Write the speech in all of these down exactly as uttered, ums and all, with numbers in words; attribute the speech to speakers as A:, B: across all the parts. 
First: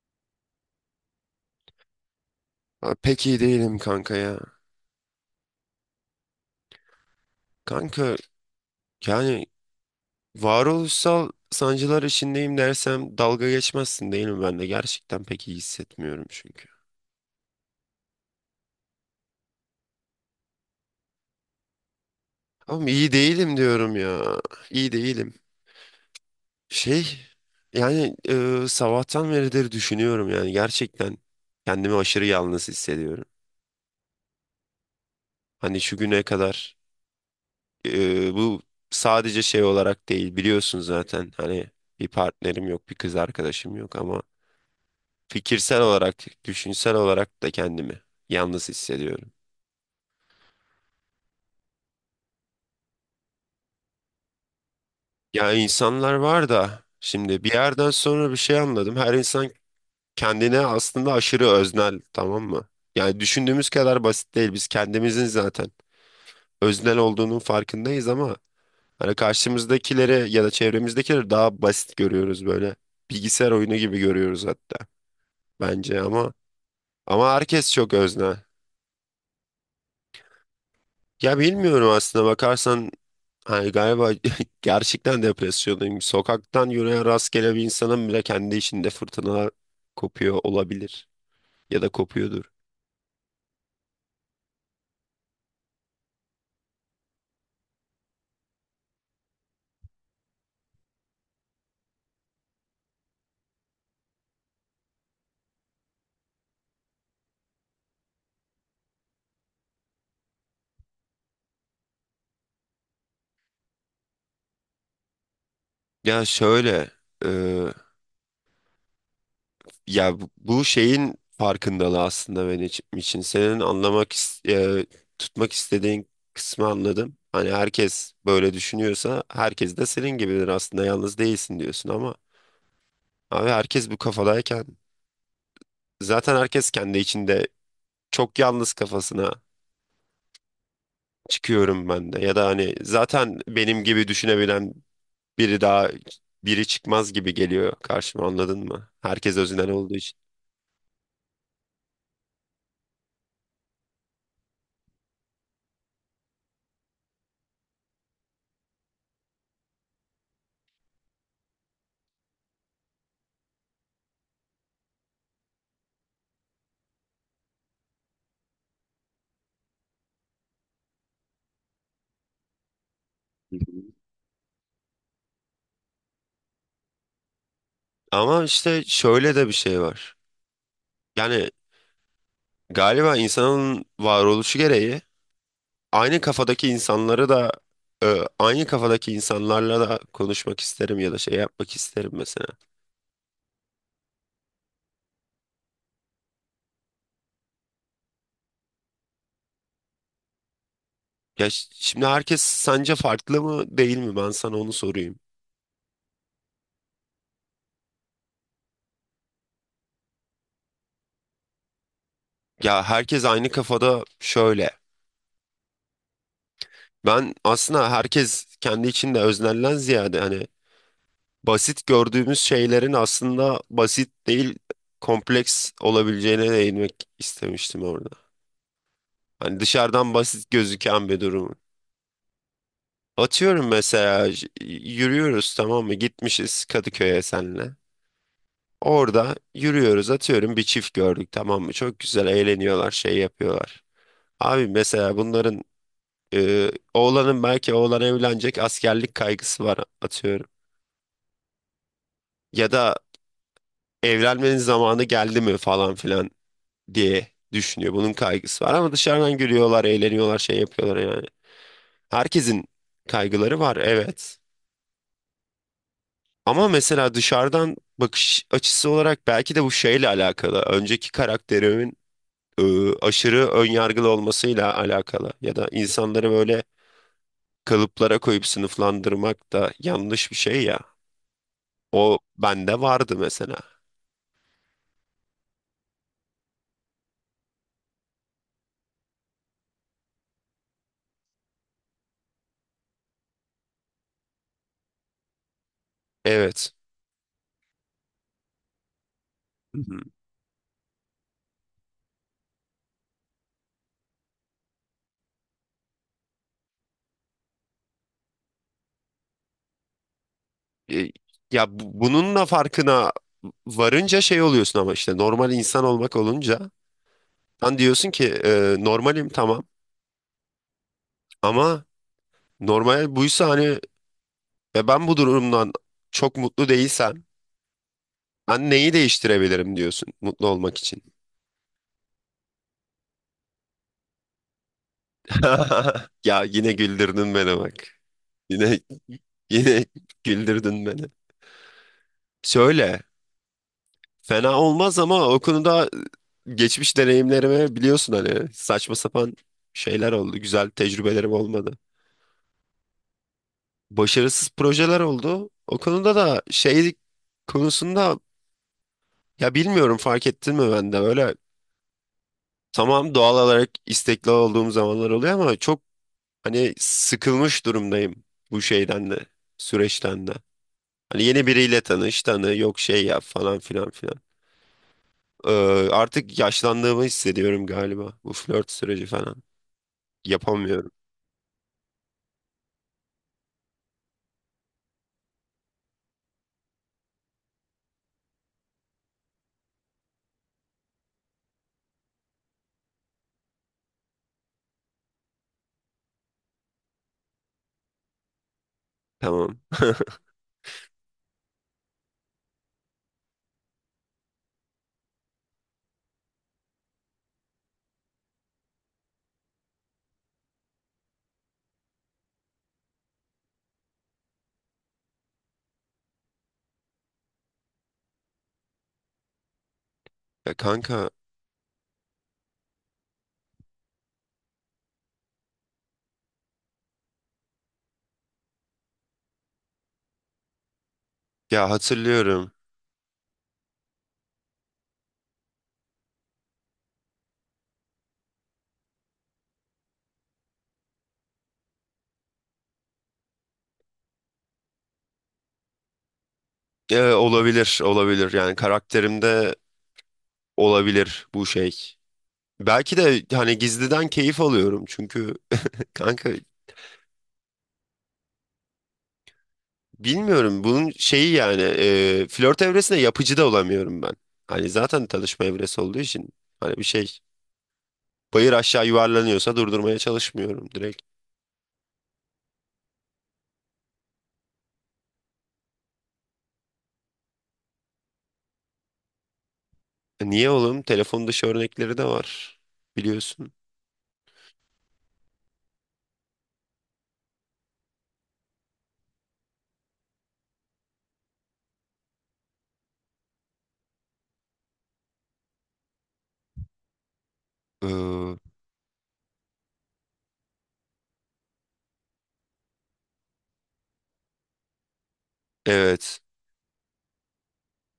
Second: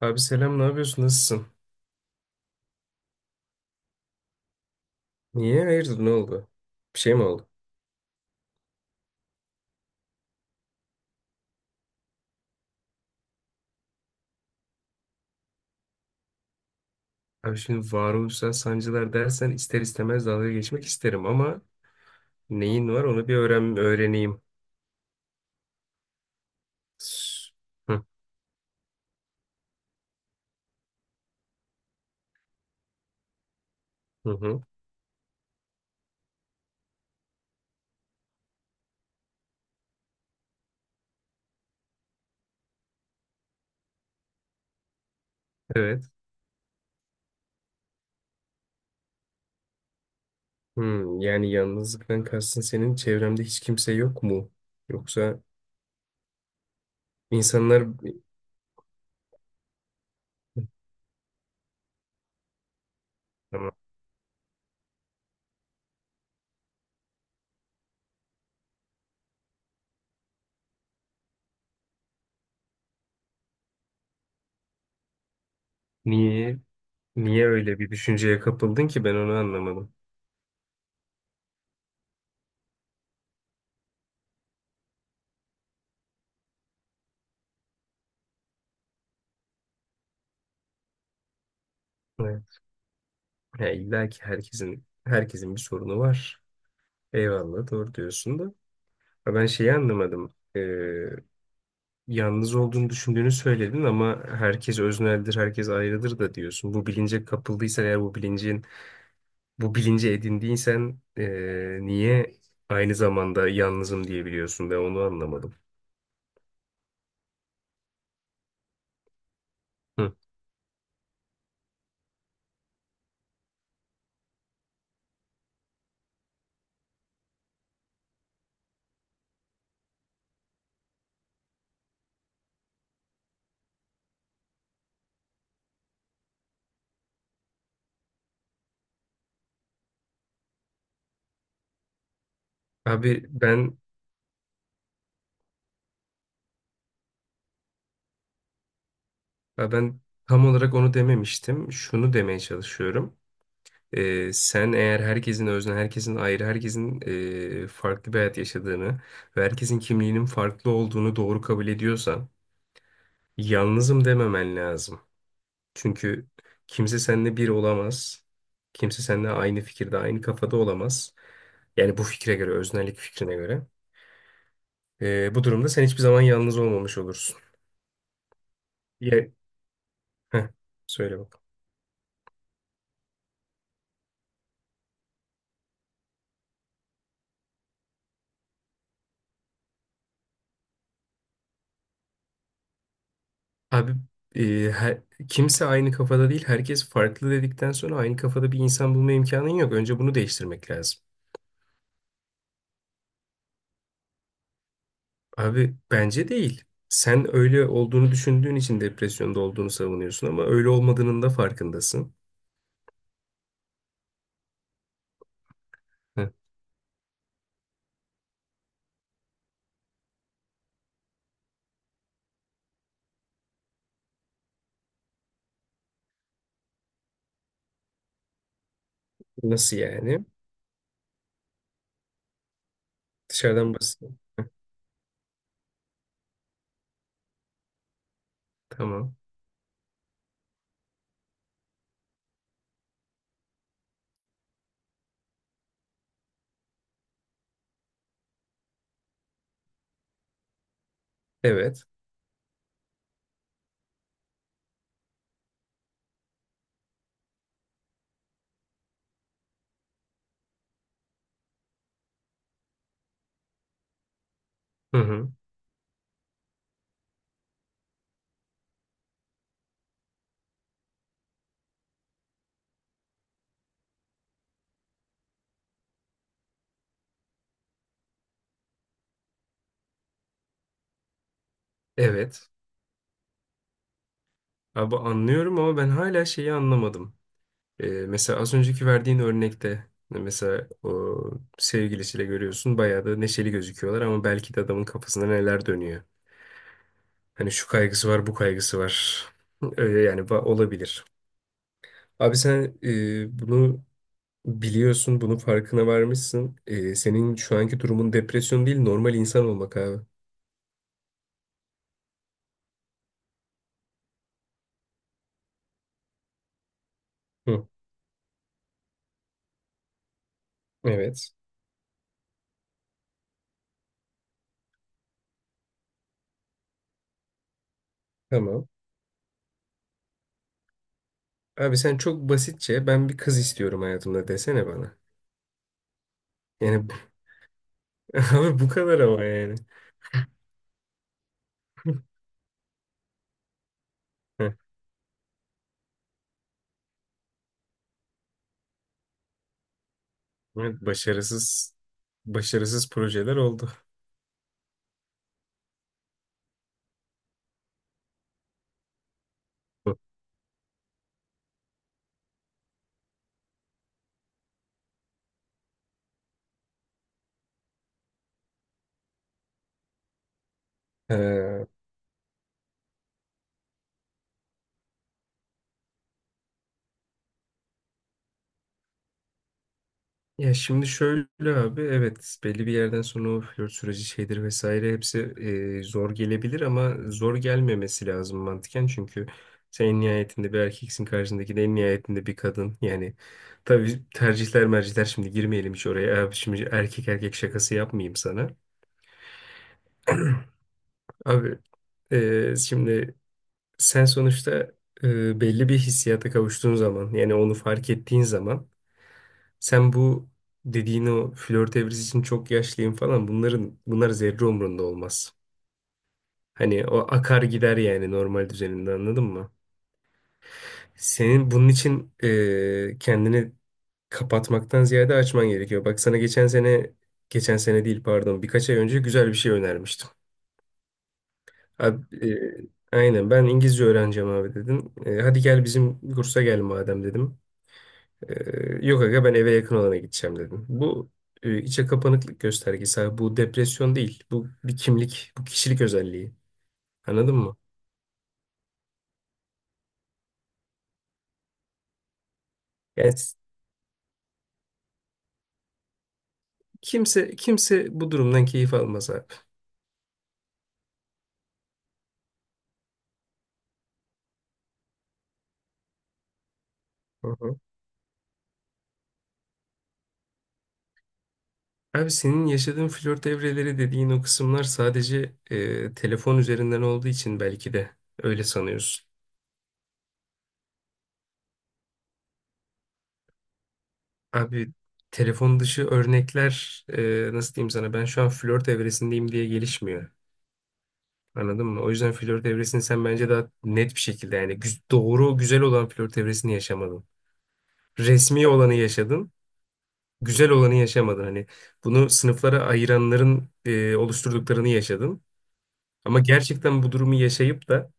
A: Abi selam, ne yapıyorsun? Nasılsın?
B: Ha, pek iyi değilim kanka ya.
A: Niye? Hayırdır, ne oldu? Bir şey mi oldu?
B: Kanka, yani varoluşsal sancılar içindeyim dersem dalga geçmezsin değil mi? Ben de gerçekten pek iyi hissetmiyorum çünkü.
A: Abi şimdi varoluşsal sancılar dersen ister istemez dalga geçmek isterim ama neyin
B: Ama
A: var
B: iyi
A: onu bir
B: değilim
A: öğren
B: diyorum ya.
A: öğreneyim.
B: İyi değilim. Şey
A: S- Hı
B: yani e, Sabahtan beridir düşünüyorum, yani gerçekten kendimi aşırı yalnız hissediyorum.
A: hı. hı.
B: Hani şu güne kadar e, bu sadece şey olarak değil, biliyorsun zaten hani bir partnerim yok, bir kız arkadaşım yok ama fikirsel
A: Evet.
B: olarak, düşünsel olarak da kendimi yalnız hissediyorum.
A: Hmm, yani yalnızlıktan kastın senin çevremde hiç kimse yok mu? Yoksa
B: Ya insanlar var da, şimdi bir
A: insanlar...
B: yerden sonra bir şey anladım. Her insan kendine aslında aşırı öznel, tamam mı? Yani düşündüğümüz
A: Tamam.
B: kadar basit değil. Biz kendimizin zaten öznel olduğunun farkındayız ama hani karşımızdakileri ya da çevremizdekileri daha basit görüyoruz böyle. Bilgisayar oyunu gibi görüyoruz hatta bence, ama
A: Niye?
B: ama
A: Niye
B: herkes
A: öyle bir
B: çok öznel.
A: düşünceye kapıldın ki ben onu anlamadım.
B: Ya bilmiyorum, aslında bakarsan yani galiba gerçekten depresyondayım. Sokaktan yürüyen rastgele bir insanın bile kendi içinde fırtına kopuyor olabilir. Ya da
A: Evet.
B: kopuyordur.
A: Ya illa ki herkesin herkesin bir sorunu var. Eyvallah doğru diyorsun da. Ya ben şeyi anlamadım. Ee, yalnız olduğunu düşündüğünü söyledin ama herkes özneldir, herkes ayrıdır da diyorsun. Bu bilince kapıldıysan eğer bu bilincin, Bu bilinci edindiysen ee, niye aynı zamanda yalnızım diyebiliyorsun? Ben onu anlamadım.
B: Ya şöyle, e,
A: Hı.
B: ya bu bu şeyin farkındalığı aslında benim için. Senin anlamak, is- e, tutmak istediğin kısmı anladım. Hani herkes böyle düşünüyorsa herkes de senin gibidir, aslında yalnız değilsin diyorsun ama abi herkes bu kafadayken zaten herkes kendi içinde çok yalnız kafasına çıkıyorum ben de, ya da hani
A: Abi
B: zaten
A: ben
B: benim gibi düşünebilen biri daha biri çıkmaz gibi geliyor karşıma, anladın mı? Herkes özünden
A: ya
B: olduğu
A: Ben
B: için.
A: tam olarak onu dememiştim. Şunu demeye çalışıyorum. Ee, sen eğer herkesin özne, herkesin ayrı, herkesin ee, farklı bir hayat yaşadığını ve herkesin kimliğinin farklı olduğunu doğru kabul ediyorsan yalnızım dememen lazım. Çünkü kimse seninle bir olamaz. Kimse seninle aynı fikirde, aynı kafada olamaz. Yani bu fikre göre, öznellik fikrine
B: Hı
A: göre.
B: hı.
A: Ee, bu durumda sen hiçbir zaman yalnız olmamış olursun.
B: Ama işte
A: Ya
B: şöyle de bir şey var.
A: Heh, Söyle bak.
B: Yani galiba insanın varoluşu gereği aynı kafadaki insanları da e, aynı kafadaki insanlarla da konuşmak isterim ya da şey yapmak isterim mesela.
A: Abi e, her- kimse aynı kafada değil, herkes farklı dedikten sonra aynı kafada bir insan bulma imkanın yok. Önce bunu değiştirmek lazım.
B: Ya ş- şimdi herkes sence farklı mı değil mi? Ben sana onu sorayım.
A: Abi bence değil. Sen öyle olduğunu düşündüğün için depresyonda olduğunu savunuyorsun ama öyle olmadığının da farkındasın.
B: Ya herkes aynı kafada şöyle.
A: Ee,
B: Ben aslında herkes kendi içinde öznelden ziyade hani basit gördüğümüz şeylerin aslında basit değil, kompleks olabileceğine değinmek istemiştim orada. Hani
A: Nasıl
B: dışarıdan
A: yani?
B: basit gözüken bir durum. Atıyorum
A: Dışarıdan basın.
B: mesela j- yürüyoruz, tamam mı? Gitmişiz Kadıköy'e senle.
A: Tamam.
B: Orada yürüyoruz, atıyorum bir çift gördük, tamam mı? Çok güzel eğleniyorlar, şey yapıyorlar. Abi mesela bunların e, oğlanın belki oğlan evlenecek, askerlik kaygısı var atıyorum.
A: Evet.
B: Ya da evlenmenin zamanı geldi mi falan filan diye düşünüyor. Bunun kaygısı var ama dışarıdan gülüyorlar, eğleniyorlar, şey yapıyorlar yani. Herkesin kaygıları var, evet.
A: Hı hı.
B: Ama mesela dışarıdan bakış açısı olarak belki de bu şeyle alakalı. Önceki karakterimin e, aşırı önyargılı olmasıyla alakalı. Ya da insanları böyle kalıplara koyup sınıflandırmak da yanlış bir şey ya. O
A: Evet.
B: bende vardı mesela.
A: Abi anlıyorum ama ben hala şeyi anlamadım. Ee, mesela az önceki verdiğin örnekte mesela o sevgilisiyle görüyorsun bayağı da neşeli gözüküyorlar ama belki de adamın kafasında neler dönüyor.
B: Evet.
A: Hani şu kaygısı var, bu kaygısı var.
B: Hı hı.
A: Öyle yani ba- olabilir. Abi sen e, bunu biliyorsun, bunun farkına varmışsın. E, senin şu anki durumun depresyon değil, normal insan olmak abi.
B: E, Ya bu- bununla farkına varınca şey oluyorsun ama işte normal insan olmak olunca
A: Hı.
B: sen diyorsun ki e, normalim tamam
A: Evet.
B: ama normal buysa hani ve ben bu durumdan çok mutlu değilsem
A: Tamam.
B: ben neyi değiştirebilirim diyorsun mutlu olmak için.
A: Abi sen çok basitçe ben bir kız istiyorum hayatımda desene bana.
B: Ya yine
A: Yani bu-
B: güldürdün beni bak.
A: Abi bu
B: Yine
A: kadar ama yani.
B: yine güldürdün beni. Söyle.
A: Heh,
B: Fena olmaz ama o konuda geçmiş deneyimlerime biliyorsun hani saçma sapan şeyler oldu. Güzel
A: evet,
B: tecrübelerim
A: başarısız
B: olmadı.
A: başarısız projeler oldu.
B: Başarısız projeler oldu. O konuda da şey konusunda ya bilmiyorum, fark ettin mi, ben de öyle, tamam, doğal olarak istekli olduğum zamanlar oluyor ama çok hani sıkılmış durumdayım bu şeyden de, süreçten de. Hani yeni
A: Ee,
B: biriyle tanış tanı yok şey yap falan filan filan. Ee, Artık yaşlandığımı hissediyorum galiba, bu flört süreci falan.
A: Ya şimdi
B: Yapamıyorum.
A: şöyle abi, evet, belli bir yerden sonra o flört süreci şeydir vesaire hepsi e, zor gelebilir ama zor gelmemesi lazım mantıken çünkü sen en nihayetinde bir erkeksin, karşındaki de en nihayetinde bir kadın. Yani tabii tercihler mercihler şimdi girmeyelim hiç oraya abi, şimdi erkek erkek şakası yapmayayım sana.
B: Tamam.
A: Abi e, şimdi sen sonuçta e, belli bir hissiyata kavuştuğun zaman yani onu fark ettiğin zaman sen bu dediğin o flört evresi için çok yaşlıyım falan bunların bunlar zerre umrunda olmaz. Hani o akar gider yani normal düzeninde, anladın mı?
B: Ya kanka
A: Senin bunun için e, kendini kapatmaktan ziyade açman gerekiyor. Bak sana geçen sene geçen sene değil, pardon, birkaç ay önce güzel bir şey önermiştim.
B: ya,
A: Abi,
B: hatırlıyorum.
A: e, aynen, ben İngilizce öğreneceğim abi dedim. E, hadi gel bizim kursa gel madem dedim. E, yok aga ben eve yakın olana gideceğim dedim. Bu e, içe kapanıklık göstergesi abi. Bu depresyon değil. Bu bir kimlik, bu kişilik özelliği.
B: Ee,
A: Anladın mı?
B: olabilir olabilir yani karakterimde olabilir bu şey. Belki
A: Yani
B: de
A: s-
B: hani gizliden keyif alıyorum çünkü kanka
A: kimse kimse bu durumdan keyif almaz abi.
B: bilmiyorum bunun şeyi yani, e, flört evresinde yapıcı da olamıyorum ben. Hani zaten tanışma evresi olduğu için hani bir şey
A: Hı hı.
B: bayır aşağı yuvarlanıyorsa durdurmaya çalışmıyorum direkt.
A: Abi senin yaşadığın flört evreleri dediğin o kısımlar sadece e, telefon üzerinden olduğu için belki de öyle sanıyorsun.
B: E, Niye oğlum? Telefon dışı örnekleri de var biliyorsun.
A: Abi telefon dışı örnekler e, nasıl diyeyim sana, ben şu an flört evresindeyim diye gelişmiyor. Anladın mı? O yüzden flört evresini sen bence daha net bir şekilde yani güz- doğru güzel olan flört evresini yaşamadın.
B: Ee,
A: Resmi olanı yaşadın, güzel olanı yaşamadın. Hani bunu sınıflara ayıranların e, oluşturduklarını yaşadın.
B: evet.
A: Ama gerçekten bu durumu yaşayıp da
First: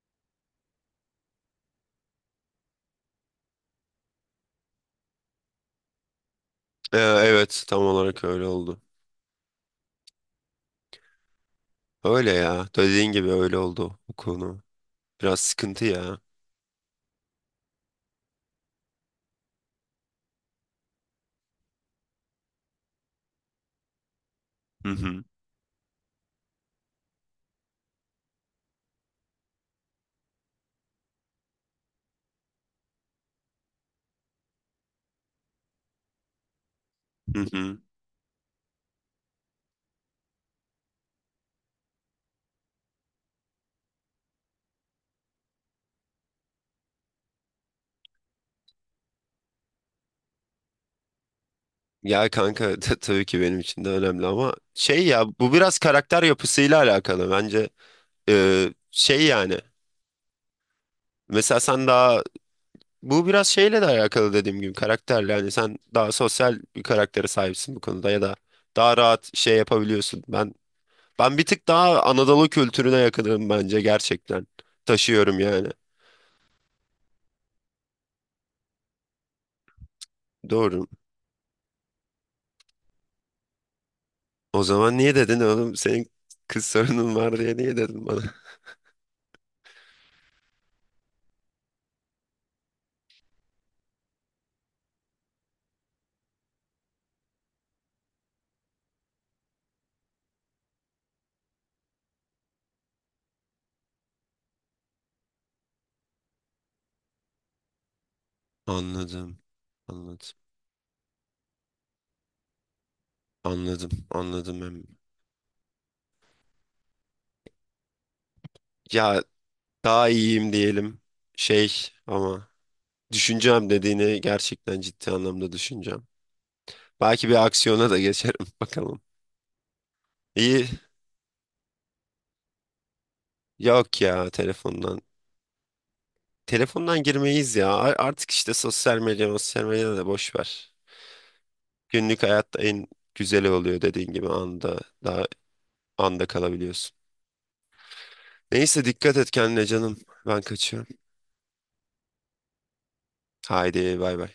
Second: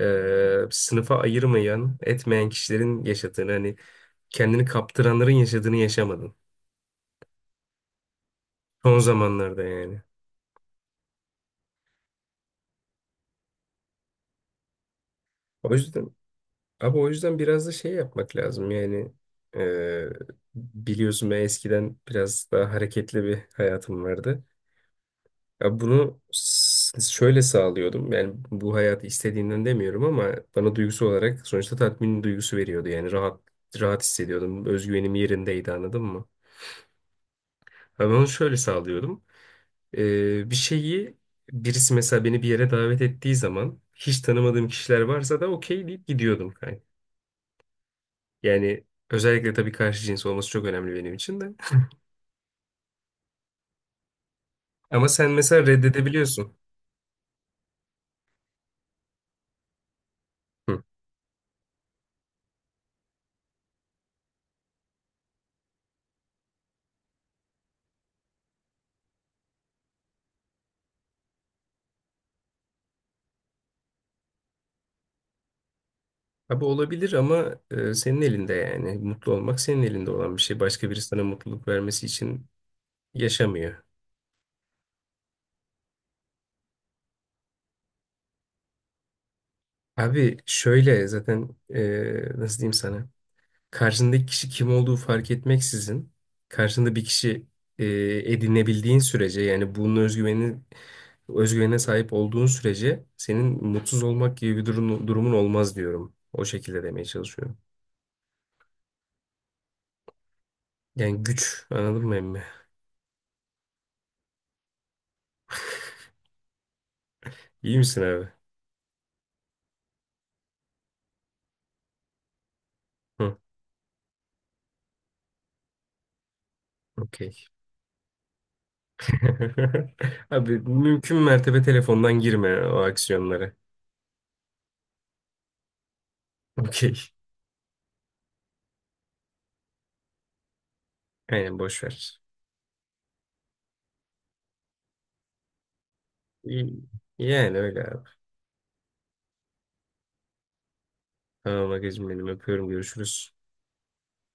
A: e, sınıfa ayırmayan, etmeyen kişilerin yaşadığını, hani kendini kaptıranların yaşadığını yaşamadın.
B: Ee, evet, tam olarak öyle oldu.
A: Son zamanlarda yani.
B: Öyle ya, dediğin gibi öyle oldu bu konu. Biraz
A: O
B: sıkıntı
A: yüzden
B: ya.
A: abi o yüzden biraz da şey yapmak lazım yani eee, biliyorsun ben eskiden biraz daha hareketli bir hayatım vardı.
B: Hı hı.
A: Ya bunu s- şöyle sağlıyordum yani bu hayatı istediğimden demiyorum ama bana duygusu olarak sonuçta tatmin duygusu veriyordu, yani rahat rahat hissediyordum, özgüvenim yerindeydi, anladın mı?
B: Hı hı.
A: Ben onu şöyle sağlıyordum. Eee, bir şeyi Birisi mesela beni bir yere davet ettiği zaman hiç tanımadığım kişiler varsa da okey deyip gidiyordum. Yani özellikle tabii karşı cins olması çok önemli benim için de.
B: Ya kanka ta- tabii ki benim için de önemli ama şey
A: Ama
B: ya
A: sen
B: bu
A: mesela
B: biraz karakter
A: reddedebiliyorsun.
B: yapısıyla alakalı bence. Ee, şey yani
A: Hı.
B: Mesela sen daha, bu biraz şeyle de alakalı dediğim gibi, karakterle yani sen daha sosyal bir karaktere sahipsin bu konuda ya da daha rahat şey yapabiliyorsun, ben ben bir tık daha Anadolu kültürüne yakınım bence gerçekten, taşıyorum yani.
A: Abi olabilir ama e, senin elinde yani. Mutlu olmak senin elinde olan bir şey.
B: Doğru.
A: Başka biri sana mutluluk vermesi için yaşamıyor.
B: O zaman niye dedin oğlum senin kız sorunun var diye, niye dedin bana?
A: Abi şöyle zaten e, nasıl diyeyim sana. Karşındaki kişi kim olduğu fark etmeksizin karşında bir kişi e, edinebildiğin sürece yani bunun özgüveni özgüvene sahip olduğun sürece senin mutsuz olmak gibi bir durum, durumun olmaz diyorum. O şekilde demeye çalışıyorum.
B: Anladım, anladım.
A: Yani güç, anladın mı emmi?
B: Anladım, anladım. Em.
A: İyi misin abi?
B: Ya daha iyiyim diyelim şey ama
A: Hı,
B: düşüneceğim, dediğini gerçekten ciddi anlamda düşüneceğim. Belki bir
A: okey.
B: aksiyona da geçerim bakalım.
A: Abi
B: İyi,
A: mümkün mertebe telefondan girme o aksiyonlara.
B: yok ya, telefondan. Telefondan
A: Okey.
B: girmeyiz ya. A- artık işte sosyal medya, sosyal medya da boş ver.
A: Aynen boş ver.
B: Günlük hayatta en güzeli oluyor, dediğin gibi anda daha anda
A: İyi-
B: kalabiliyorsun.
A: Yani öyle abi.
B: Neyse, dikkat et kendine canım, ben kaçıyorum.
A: Tamam Agacığım benim, öpüyorum, görüşürüz.
B: Haydi bay bay.